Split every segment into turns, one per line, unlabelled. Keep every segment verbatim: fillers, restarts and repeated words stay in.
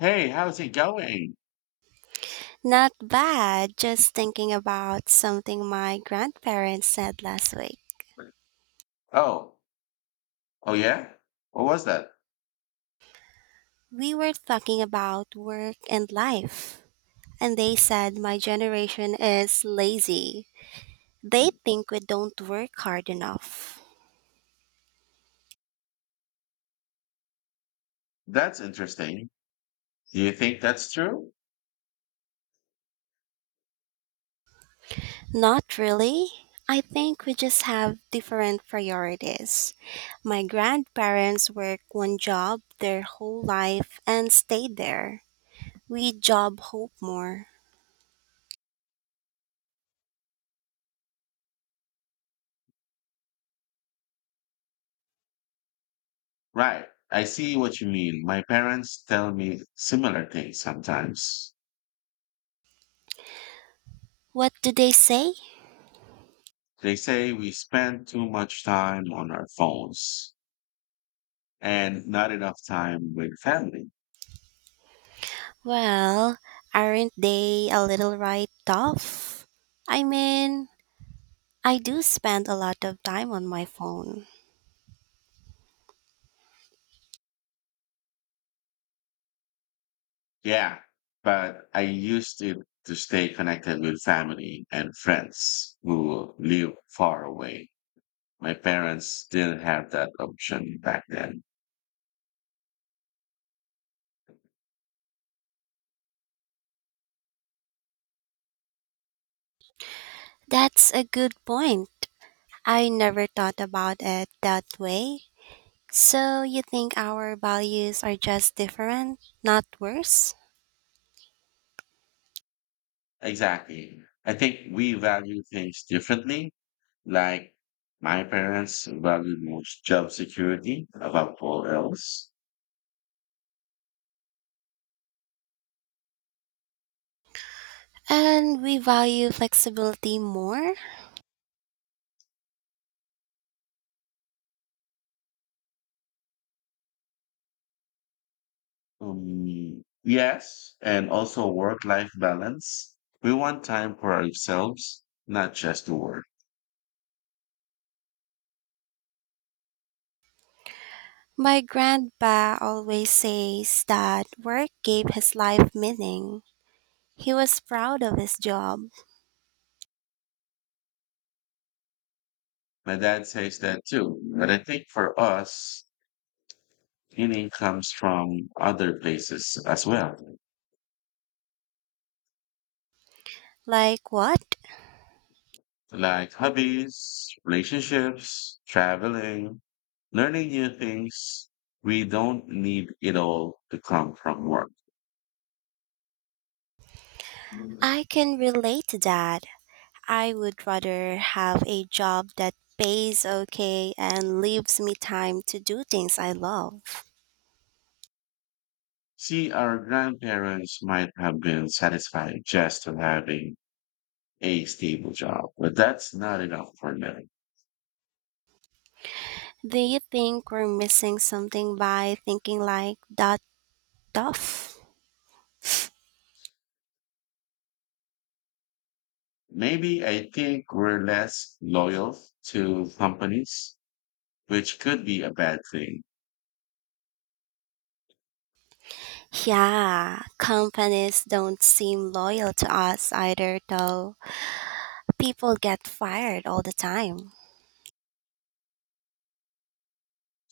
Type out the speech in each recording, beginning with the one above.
Hey, how's it going?
Not bad, just thinking about something my grandparents said last week.
Oh, oh yeah? What was that?
We were talking about work and life, and they said my generation is lazy. They think we don't work hard enough.
That's interesting. Do you think that's true?
Not really. I think we just have different priorities. My grandparents work one job their whole life and stayed there. We job hope more.
Right. I see what you mean. My parents tell me similar things sometimes.
What do they say?
They say we spend too much time on our phones and not enough time with family.
Well, aren't they a little right off? I mean, I do spend a lot of time on my phone.
Yeah, but I used it to stay connected with family and friends who live far away. My parents didn't have that option back then.
That's a good point. I never thought about it that way. So, you think our values are just different, not worse?
Exactly. I think we value things differently. Like my parents valued most job security above all else.
And we value flexibility more?
Um, yes, and also work-life balance. We want time for ourselves, not just to work.
My grandpa always says that work gave his life meaning. He was proud of his job.
My dad says that too, but I think for us, meaning comes from other places as well.
Like what?
Like hobbies, relationships, traveling, learning new things. We don't need it all to come from work.
I can relate to that. I would rather have a job that pays okay and leaves me time to do things I love.
See, our grandparents might have been satisfied just to having a stable job, but that's not enough for them.
Do you think we're missing something by thinking like that tough?
Maybe I think we're less loyal to companies, which could be a bad thing.
Yeah, companies don't seem loyal to us either, though. People get fired all the time.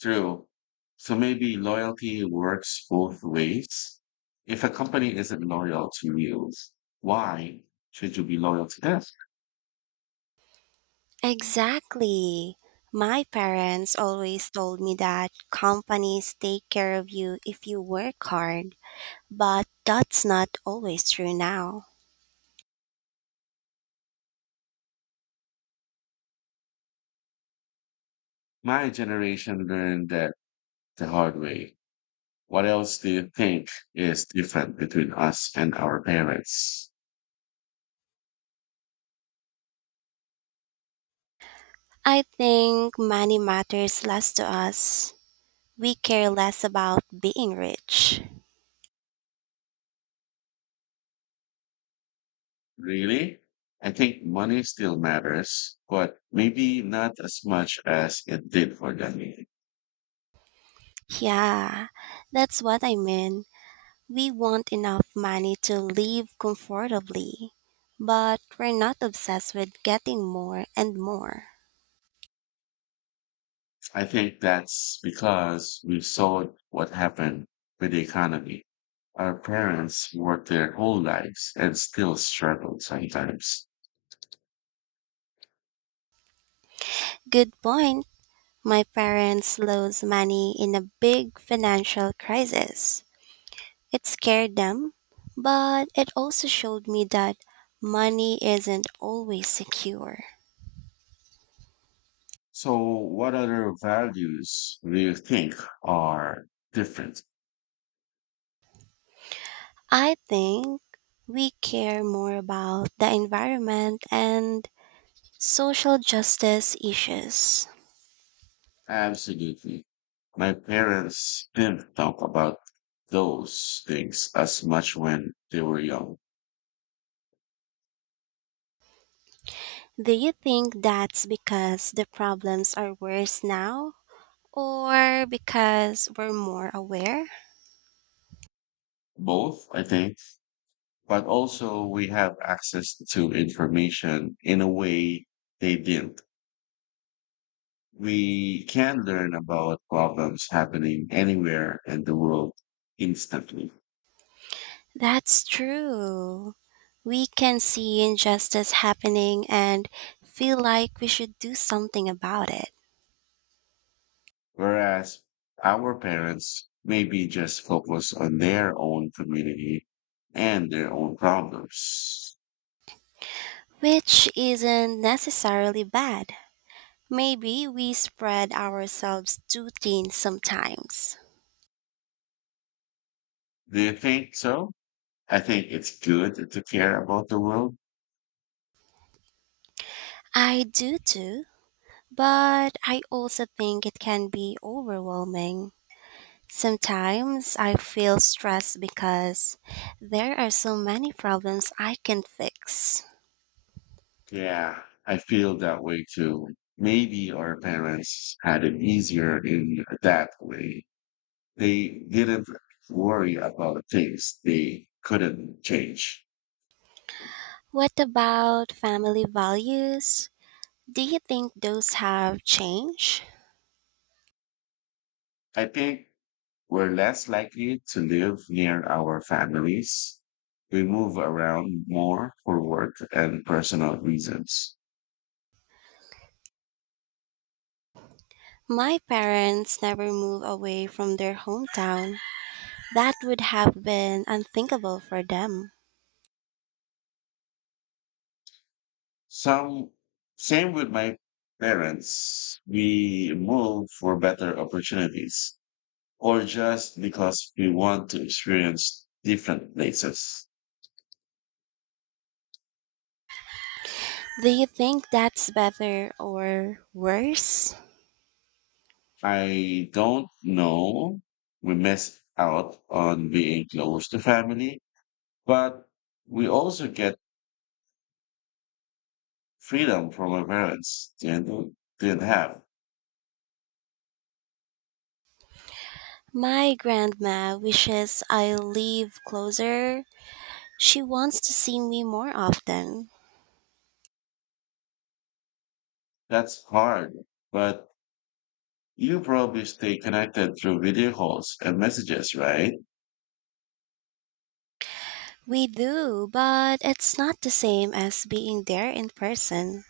True. So maybe loyalty works both ways. If a company isn't loyal to you, why should you be loyal to them?
Exactly. My parents always told me that companies take care of you if you work hard. But that's not always true now.
My generation learned that the hard way. What else do you think is different between us and our parents?
I think money matters less to us. We care less about being rich.
Really? I think money still matters, but maybe not as much as it did for them.
Yeah, that's what I mean. We want enough money to live comfortably, but we're not obsessed with getting more and more.
I think that's because we saw what happened with the economy. Our parents worked their whole lives and still struggled sometimes.
Good point. My parents lost money in a big financial crisis. It scared them, but it also showed me that money isn't always secure.
So, what other values do you think are different?
I think we care more about the environment and social justice issues.
Absolutely. My parents didn't talk about those things as much when they were young.
Do you think that's because the problems are worse now? Or because we're more aware?
Both, I think, but also we have access to information in a way they didn't. We can learn about problems happening anywhere in the world instantly,
That's true. We can see injustice happening and feel like we should do something about it.
whereas our parents maybe just focus on their own community and their own problems.
Which isn't necessarily bad. Maybe we spread ourselves too thin sometimes.
Do you think so? I think it's good to care about the world.
I do too, but I also think it can be overwhelming. Sometimes I feel stressed because there are so many problems I can fix.
Yeah, I feel that way too. Maybe our parents had it easier in that way. They didn't worry about things they couldn't change.
What about family values? Do you think those have changed?
I think we're less likely to live near our families. We move around more for work and personal reasons.
My parents never moved away from their hometown. That would have been unthinkable for them.
Some, same with my parents. We move for better opportunities or just because we want to experience different places.
Do you think that's better or worse?
I don't know. We miss out on being close to family, but we also get freedom from our parents. Didn't, didn't have.
My grandma wishes I live closer. She wants to see me more often.
That's hard, but you probably stay connected through video calls and messages, right?
We do, but it's not the same as being there in person.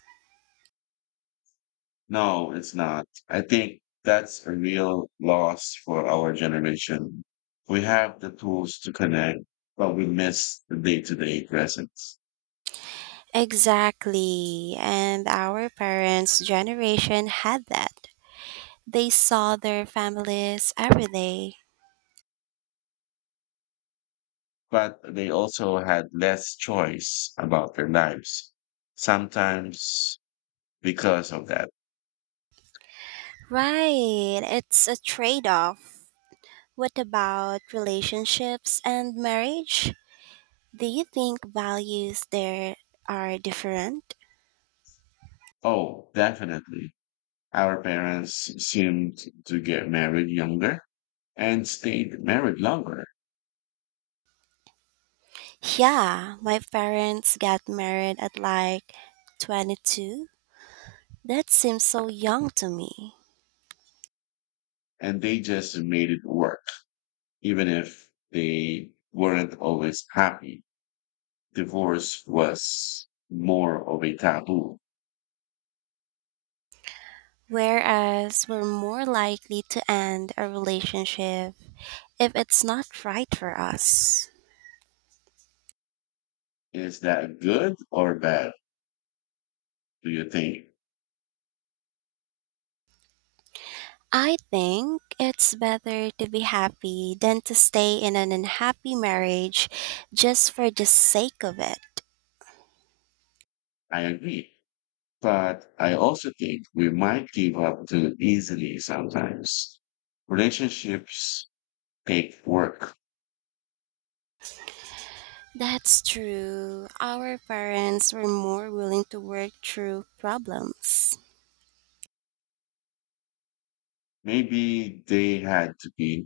No, it's not. I think that's a real loss for our generation. We have the tools to connect, but we miss the day-to-day presence.
Exactly. And our parents' generation had that. They saw their families every day.
But they also had less choice about their lives. Sometimes because of that.
Right. It's a trade off. What about relationships and marriage? Do you think values there are different?
Oh, definitely. Our parents seemed to get married younger and stayed married longer,
Yeah, my parents got married at like twenty-two. That seems so young to me.
and they just made it work, even if they weren't always happy divorce was more of a taboo.
Whereas we're more likely to end a relationship if it's not right for us.
Is that good or bad? Do you think?
I think it's better to be happy than to stay in an unhappy marriage just for the sake of it.
I agree. But I also think we might give up too easily sometimes. Relationships take work.
That's true. Our parents were more willing to work through problems.
Maybe they had to be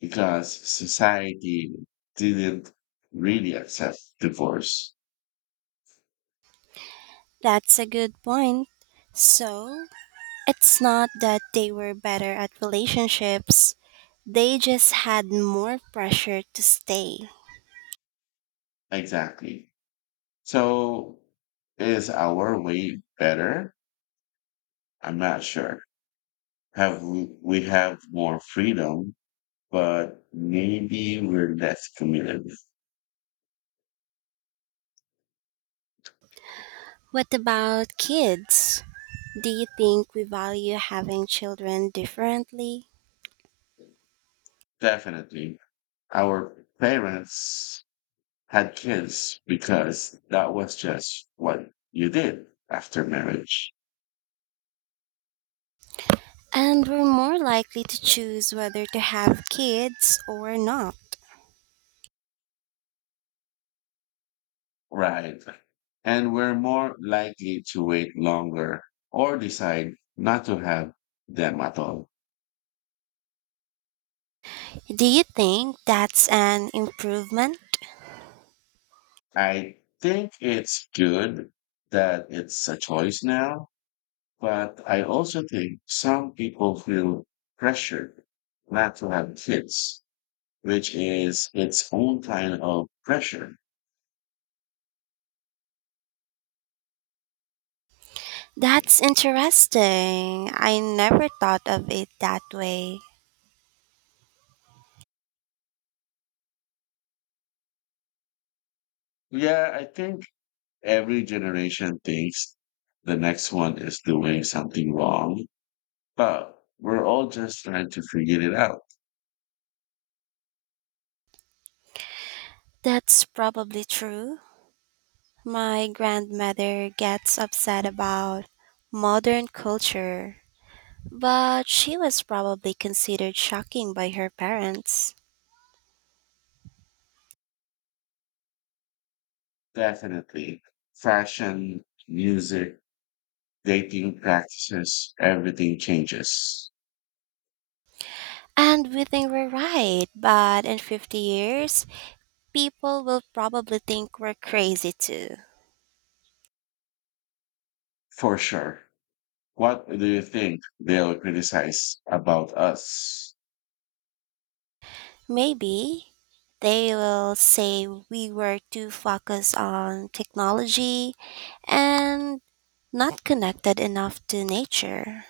because society didn't really accept divorce.
That's a good point. So, it's not that they were better at relationships, they just had more pressure to stay.
Exactly. So is our way better? I'm not sure. have we we have more freedom, but maybe we're less committed.
What about kids? Do you think we value having children differently?
Definitely. Our parents had kids because that was just what you did after marriage.
And we're more likely to choose whether to have kids or not.
Right. And we're more likely to wait longer or decide not to have them at all.
Do you think that's an improvement?
I think it's good that it's a choice now, but I also think some people feel pressured not to have kids, which is its own kind of pressure.
That's interesting. I never thought of it that way.
Yeah, I think every generation thinks the next one is doing something wrong, but we're all just trying to figure it out.
That's probably true. My grandmother gets upset about modern culture, but she was probably considered shocking by her parents.
Definitely. Fashion, music, dating practices, everything changes
And we think we're right, but in fifty years, people will probably think we're crazy too.
for sure. What do you think they'll criticize about us?
Maybe they will say we were too focused on technology and not connected enough to nature.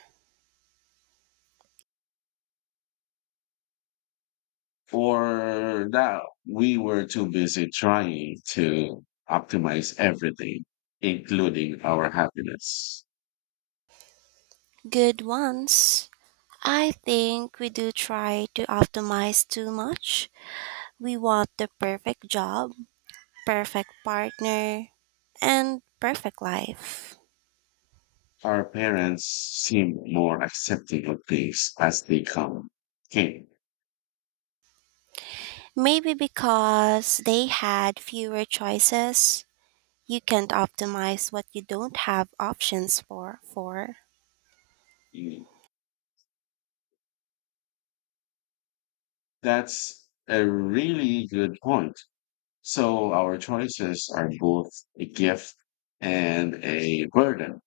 Or that we were too busy trying to optimize everything, including our happiness.
Good ones. I think we do try to optimize too much. We want the perfect job, perfect partner, and perfect life.
Our parents seem more accepting of things as they come. Came.
Maybe because they had fewer choices, you can't optimize what you don't have options for. for.
That's a really good point. So our choices are both a gift and a burden.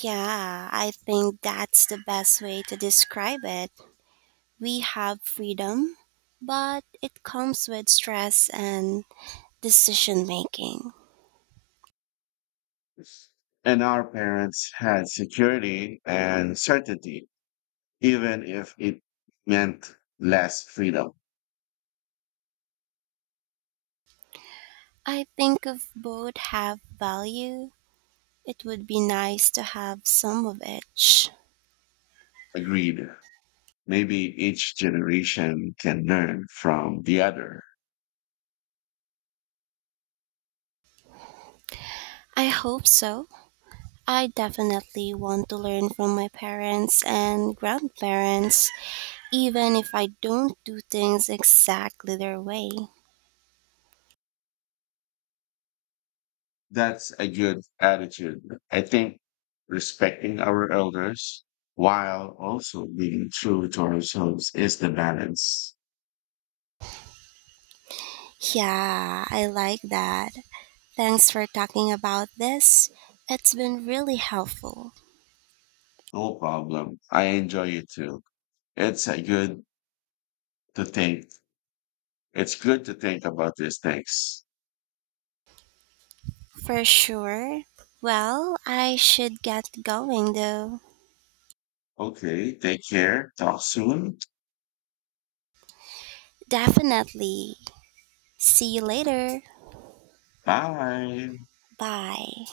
Yeah, I think that's the best way to describe it. We have freedom, but it comes with stress and decision making.
And our parents had security and certainty, even if it meant less freedom.
I think if both have value, it would be nice to have some of each.
Agreed. Maybe each generation can learn from the other.
I hope so. I definitely want to learn from my parents and grandparents, even if I don't do things exactly their way.
That's a good attitude. I think respecting our elders while also being true to ourselves is the balance.
Yeah, I like that. Thanks for talking about this. It's been really helpful.
No problem. I enjoy it too. It's a good to think. It's good to think about these things.
For sure. Well, I should get going though.
Okay, take care. Talk soon.
Definitely. See you later.
Bye.
Bye.